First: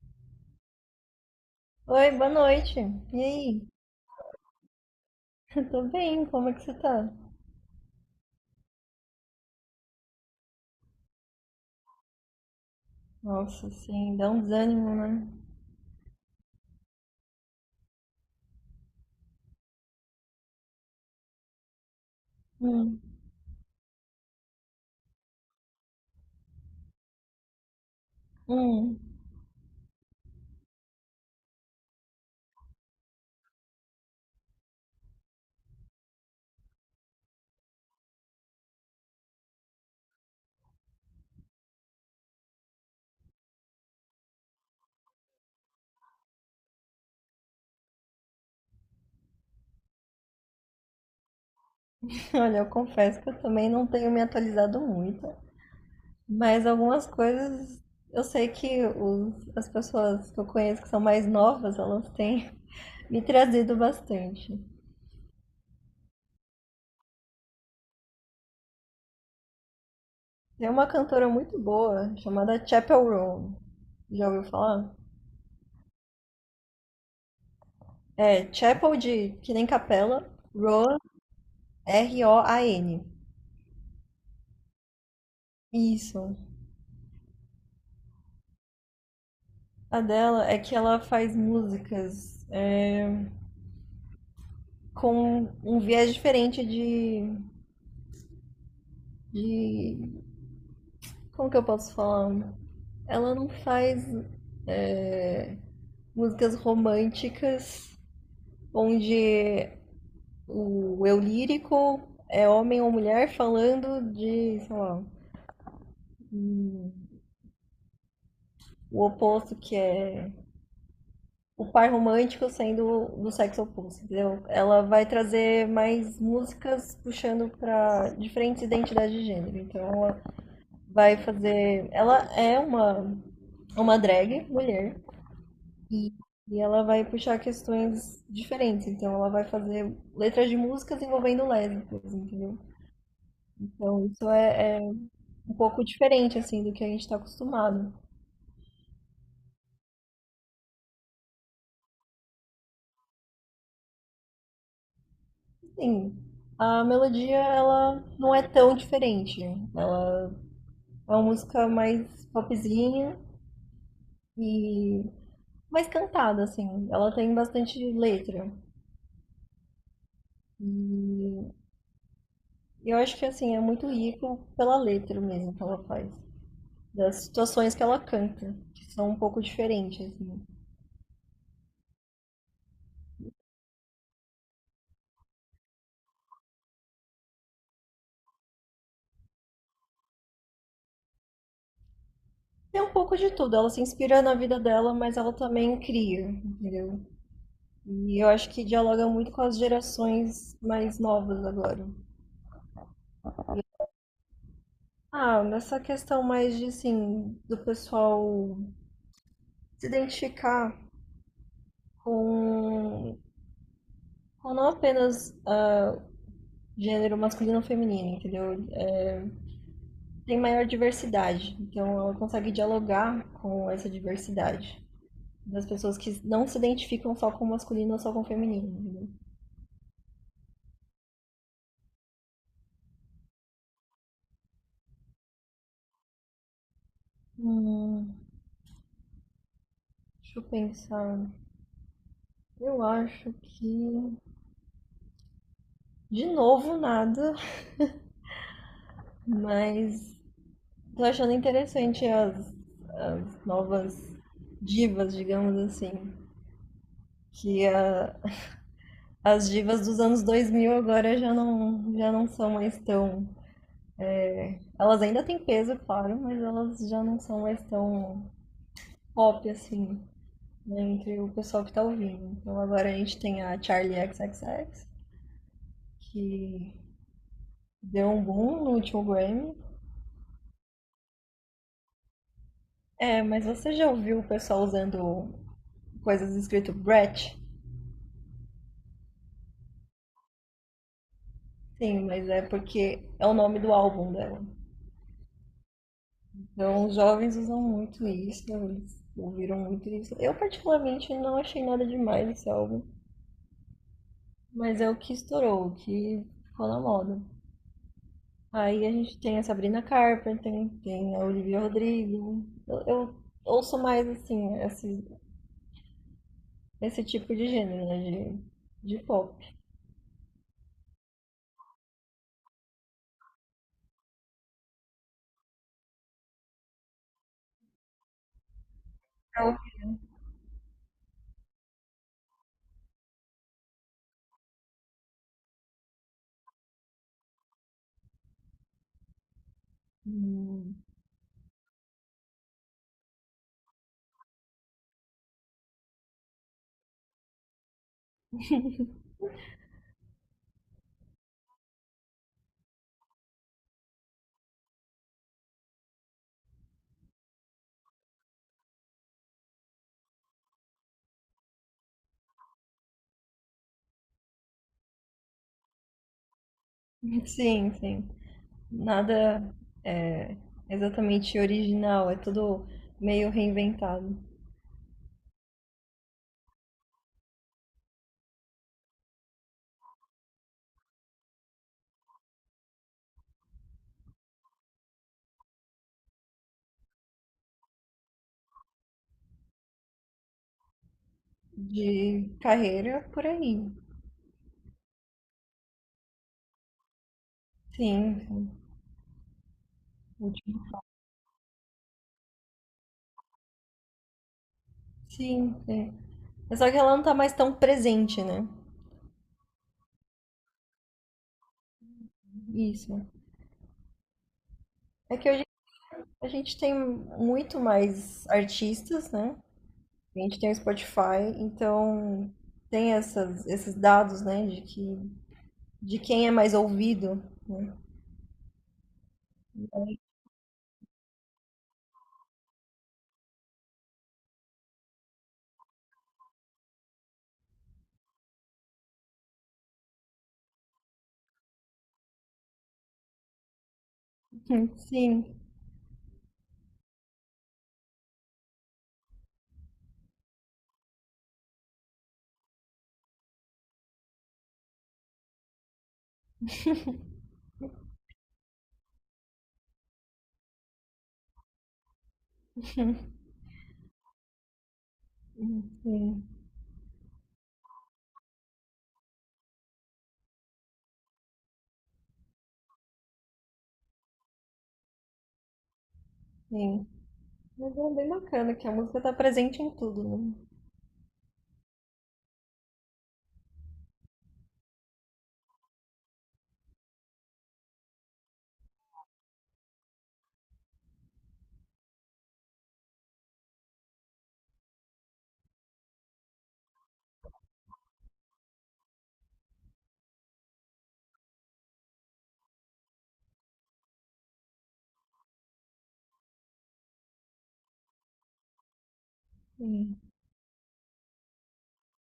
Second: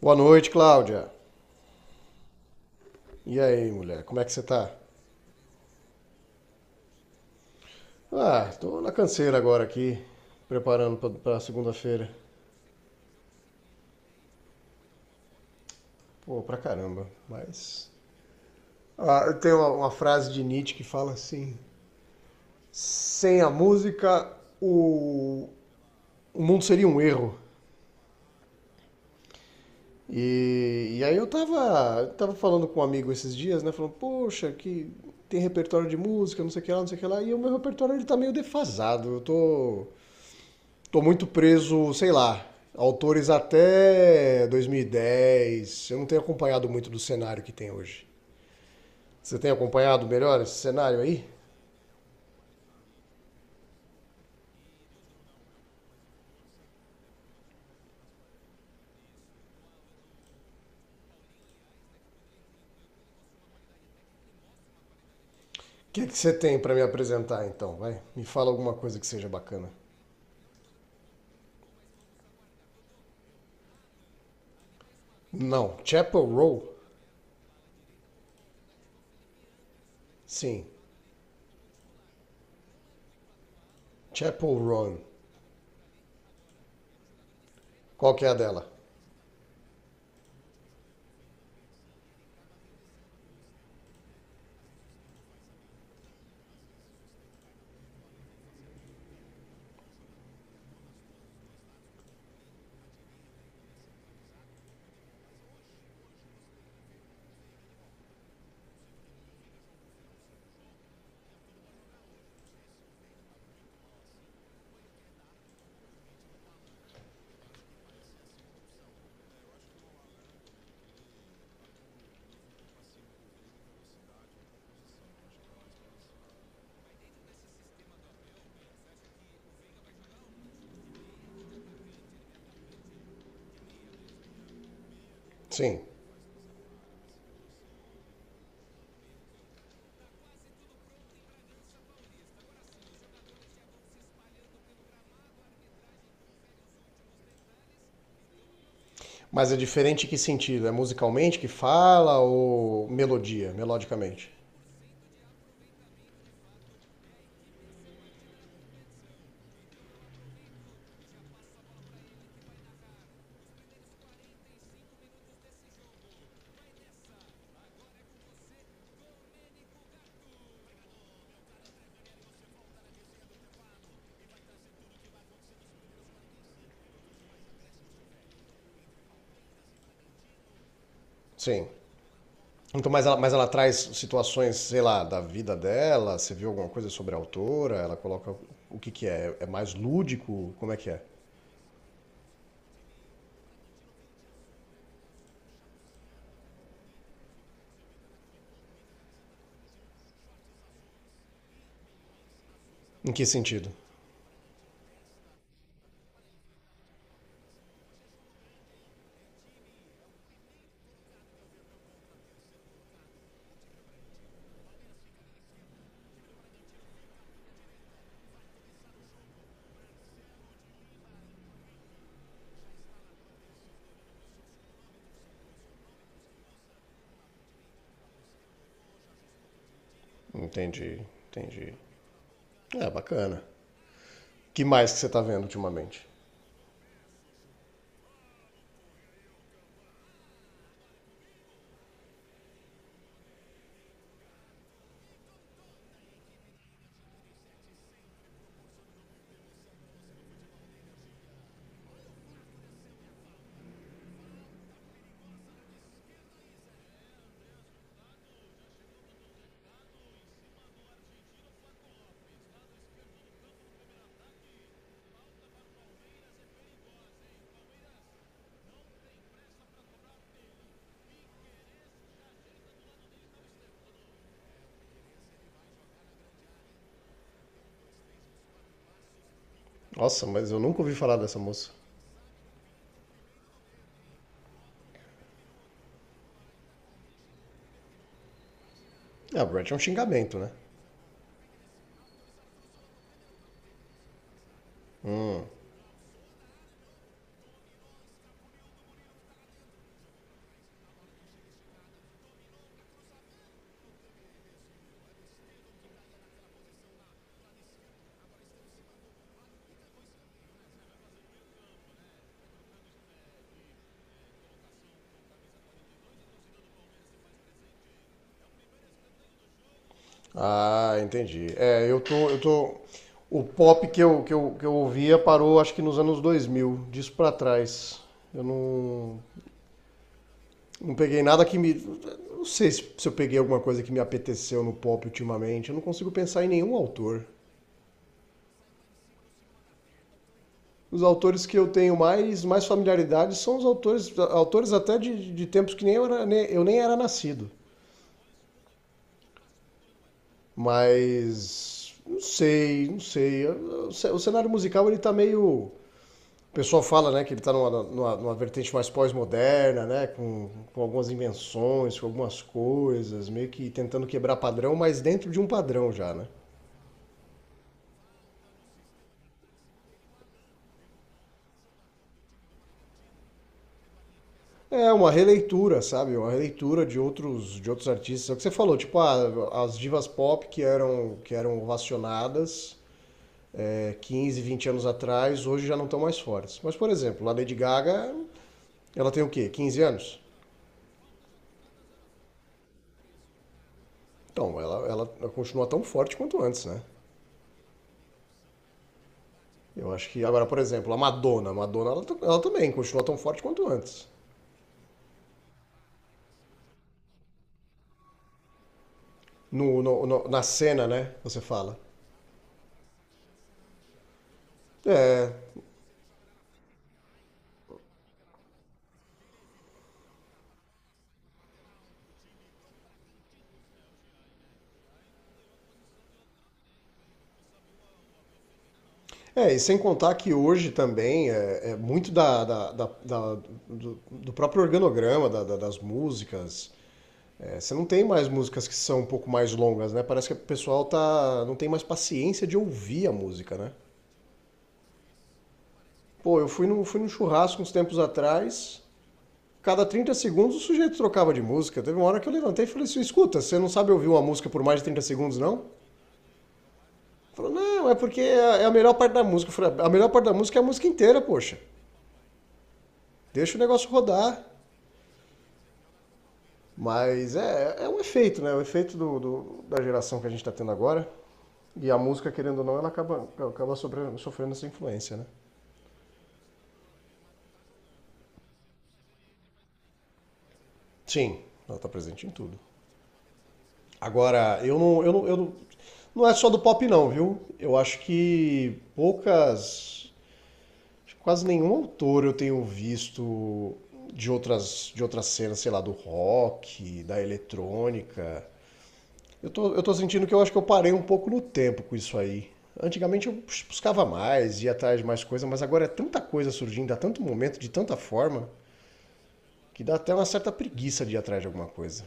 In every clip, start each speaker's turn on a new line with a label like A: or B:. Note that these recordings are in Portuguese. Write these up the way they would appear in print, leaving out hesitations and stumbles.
A: Boa noite, Cláudia.
B: Oi, boa noite. E
A: E
B: aí?
A: aí, mulher, como é que você tá?
B: Tô bem, como é que você tá?
A: Ah, tô na canseira agora aqui, preparando pra segunda-feira.
B: Nossa, sim, dá um desânimo, né?
A: Pô, pra caramba, mas. Ah, eu tenho uma frase de Nietzsche que fala assim:
B: Hum,
A: sem a música, o, o mundo seria um erro.
B: hum.
A: E aí eu tava falando com um amigo esses dias, né? Falando, poxa, que tem repertório de música, não sei o que lá, não sei o que lá. E o meu repertório ele tá meio defasado. Eu tô Tô muito preso, sei lá, autores até 2010. Eu não tenho acompanhado muito do cenário que tem hoje. Você tem acompanhado melhor esse cenário aí?
B: Olha, eu confesso que eu também não tenho me atualizado muito, mas algumas coisas eu sei que as pessoas que eu conheço que são mais novas, elas têm me trazido bastante.
A: É que você tem para me apresentar então? Vai, me fala alguma coisa que seja bacana.
B: Tem uma cantora muito boa chamada Chapel Roan. Já ouviu falar?
A: Não, Chapel Row?
B: É, Chapel de que nem capela,
A: Sim.
B: Roan, Roan.
A: Chapel Run.
B: Isso.
A: Qual que é a dela?
B: A dela é que ela faz músicas com um viés diferente de. Como que eu posso falar? Ela não faz é, músicas românticas onde o eu lírico é homem ou mulher falando de, sei lá, hum, o oposto que é o par romântico sendo do sexo oposto, entendeu? Ela vai trazer mais músicas puxando para diferentes identidades de gênero. Então ela é uma drag mulher
A: Sim.
B: e, e ela vai puxar questões diferentes. Então ela vai fazer letras de músicas envolvendo lésbicas, entendeu? Então isso é um pouco diferente assim do que a gente está acostumado.
A: Mas é diferente em que sentido? É musicalmente que fala ou melodia, melodicamente?
B: Sim, a melodia ela não é tão diferente, né? Ela é uma música mais popzinha e mais cantada, assim. Ela tem bastante letra. E eu acho que, assim, é muito rico pela letra mesmo que ela faz. Das situações que ela canta, que são um pouco diferentes, assim.
A: Sim. Então, mas ela traz situações, sei lá, da vida dela? Você viu alguma coisa sobre a autora? Ela coloca o que que é? É mais lúdico? Como é que é?
B: Tem um pouco de tudo. Ela se inspira na vida dela, mas ela também cria, entendeu? E eu acho que dialoga muito com as gerações mais novas agora.
A: Em que sentido?
B: Ah, nessa questão mais de, assim, do pessoal se identificar com, com não apenas gênero masculino ou feminino, entendeu? Tem maior diversidade, então ela consegue dialogar com essa diversidade das pessoas que não se identificam só com masculino ou só com feminino, entendeu?
A: Entendi, entendi. É, bacana. Que mais que você tá vendo ultimamente?
B: Hum, Deixa eu pensar. Eu acho que de novo nada, mas tô achando interessante as novas divas, digamos assim, que a as divas dos anos 2000 agora já não são mais tão. Elas ainda têm peso, claro, mas elas já não são mais tão pop assim, né, entre o pessoal que tá ouvindo. Então agora a gente tem a Charlie XXX, que deu um boom no último Grammy.
A: Nossa, mas eu nunca ouvi falar dessa moça.
B: É, mas você já ouviu o pessoal usando coisas escrito Brett?
A: Ah, Brett é um xingamento, né?
B: Sim, mas é porque é o nome do álbum dela. Então, os jovens usam muito isso, eles ouviram muito isso. Eu, particularmente, não achei nada demais esse álbum, mas é o que estourou, o que ficou na moda. Aí a gente tem a Sabrina Carpenter, tem a Olivia Rodrigo. Eu ouço mais, assim, esse tipo de gênero, né, de pop.
A: Ah, entendi. Eu tô... O pop que eu, que eu, que eu ouvia parou, acho que nos anos 2000, disso pra trás. Eu não...
B: Pra ouvir.
A: Não peguei nada que me. Não sei se eu peguei alguma coisa que me apeteceu no pop ultimamente. Eu não consigo pensar em nenhum autor.
B: Hum,
A: Os autores que eu tenho mais familiaridade são os autores até de tempos que nem eu, era, eu nem era nascido. Não sei. O cenário musical ele tá meio. O pessoal fala, né, que ele está numa vertente mais pós-moderna, né, com algumas invenções, com algumas coisas, meio que tentando quebrar padrão, mas dentro de um padrão já, né?
B: Sim, sim. Nada é exatamente original, é tudo meio reinventado.
A: É uma releitura, sabe? Uma releitura de outros artistas. É o que você falou, tipo, ah, as divas pop que eram ovacionadas 15, 20 anos atrás, hoje já não estão mais fortes. Mas, por exemplo, a Lady Gaga, ela tem o quê? 15 anos?
B: De carreira por aí.
A: Então, ela continua tão forte quanto antes, né?
B: Sim, sim.
A: Eu acho que agora, por
B: Último.
A: exemplo, a Madonna, ela também continua tão forte quanto antes.
B: Sim, sim. É só que ela não tá mais tão presente, né?
A: Na cena, né? Você fala.
B: Isso. É que
A: É,
B: hoje a gente tem muito mais artistas, né? A gente tem o Spotify, então tem esses dados, né? De quem é mais ouvido, né?
A: É, e sem contar que hoje também é muito do, do próprio organograma da- das músicas. É, você não tem mais músicas que são um pouco mais longas, né? Parece que o pessoal tá, não tem mais paciência de ouvir a música, né?
B: Sim,
A: Pô, eu fui num churrasco uns tempos atrás, cada 30 segundos o sujeito trocava de música. Teve uma hora que eu levantei e falei assim: escuta, você não sabe ouvir uma música por mais de 30 segundos, não? Falou, não, é porque é a melhor parte da música. Eu falei, a melhor parte da música é a música inteira, poxa. Deixa o negócio rodar.
B: sim,
A: Mas é um efeito, né? O efeito da geração que a gente está tendo agora. E a música, querendo ou não, acaba sofrendo essa influência, né?
B: sim. Mas é bem bacana que a música tá presente em tudo, né?
A: Sim, ela tá presente em tudo. Agora, eu não, não é só do pop não, viu? Eu acho que quase nenhum autor eu tenho visto de de outras cenas, sei lá, do rock, da eletrônica. Eu tô sentindo que eu acho que eu parei um pouco no tempo com isso aí. Antigamente eu buscava mais, ia atrás de mais coisa, mas agora é tanta coisa surgindo, há tanto momento, de tanta forma, que dá até uma certa preguiça de ir atrás de alguma coisa.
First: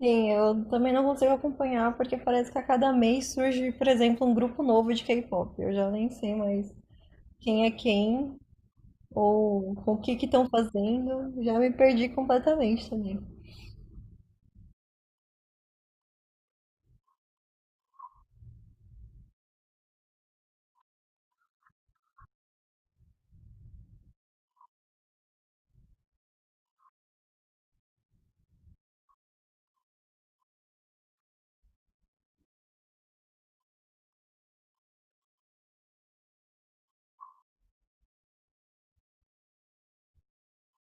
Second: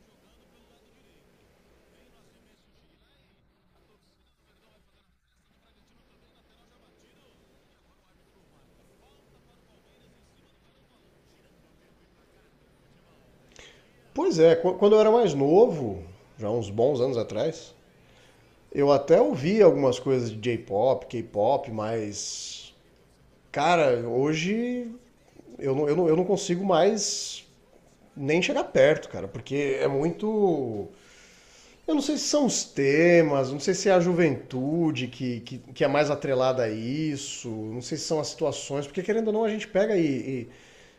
B: Sim, eu também não consigo acompanhar porque parece que a cada mês surge, por exemplo, um grupo novo de K-pop. Eu já nem sei mais quem é quem ou o que que estão fazendo. Já me perdi completamente também.
A: Pois é, quando eu era mais novo, já uns bons anos atrás, eu até ouvia algumas coisas de J-pop, K-pop, mas. Cara, hoje eu não consigo mais nem chegar perto, cara, porque é muito. Eu não sei se são os temas, não sei se é a juventude que é mais atrelada a isso, não sei se são as situações, porque querendo ou não a gente pega e,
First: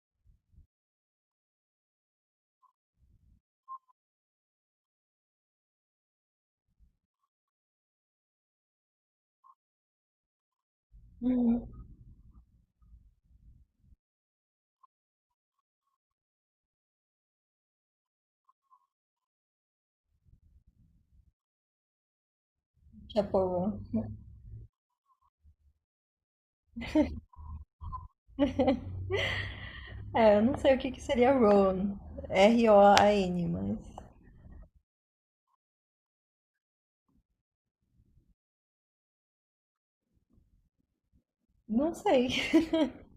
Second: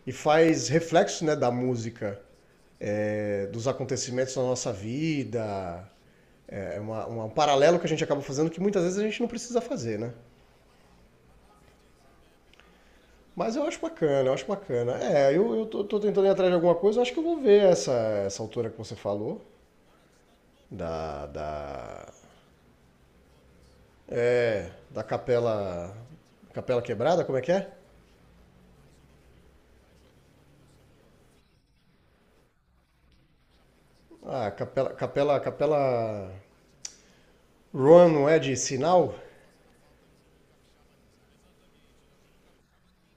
A: e faz reflexos né, da música, é, dos acontecimentos da nossa vida. É é um paralelo que a gente acaba fazendo que muitas vezes a gente não precisa fazer, né?
B: Uhum.
A: Mas eu acho bacana, eu acho bacana. É, eu tô, tô tentando ir atrás de alguma coisa, eu acho que eu vou ver essa autora que você falou, da.
B: Japão.
A: É, da capela. Capela quebrada, como é que é?
B: É, eu não sei o que que seria Roan. Roan, mas
A: Ah, capela. Capela. Capela. Run não é de sinal?
B: não sei.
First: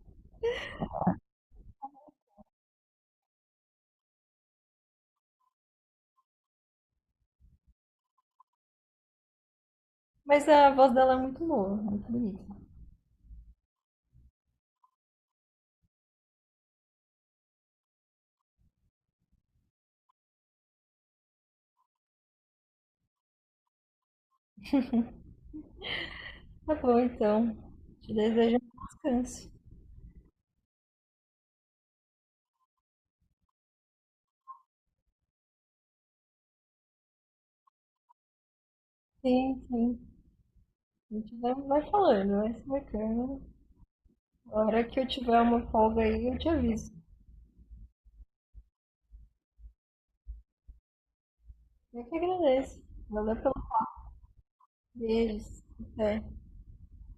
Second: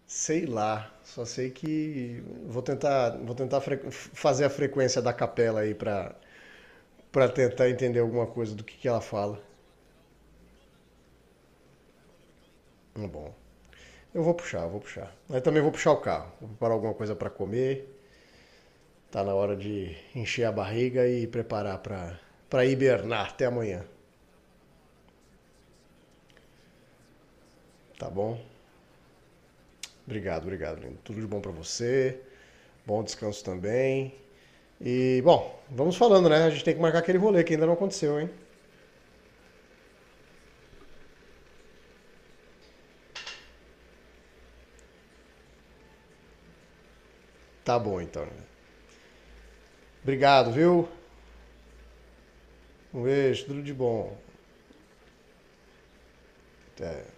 A: Sei lá. Só sei que vou tentar fazer a frequência da capela aí pra tentar entender alguma coisa que ela fala.
B: Mas a voz dela é muito boa, muito bonita.
A: Hum. Bom, vou puxar. Aí também vou puxar o carro, vou preparar alguma coisa pra comer. Tá na hora de encher a barriga e preparar pra hibernar até amanhã,
B: Tá bom, então.
A: tá
B: Te
A: bom?
B: desejo um bom descanso.
A: Obrigado, obrigado, lindo. Tudo de bom pra você. Bom descanso também. E, bom, vamos falando, né? A gente tem que marcar aquele rolê que ainda não aconteceu, hein?
B: Sim, sim. A gente vai falando, vai se marcando. A hora que eu tiver uma folga aí, eu te aviso.
A: Tá bom, então. Obrigado, viu?
B: Eu que agradeço.
A: Um
B: Valeu
A: beijo,
B: pelo
A: tudo de bom.
B: beijos. Até.
A: Até.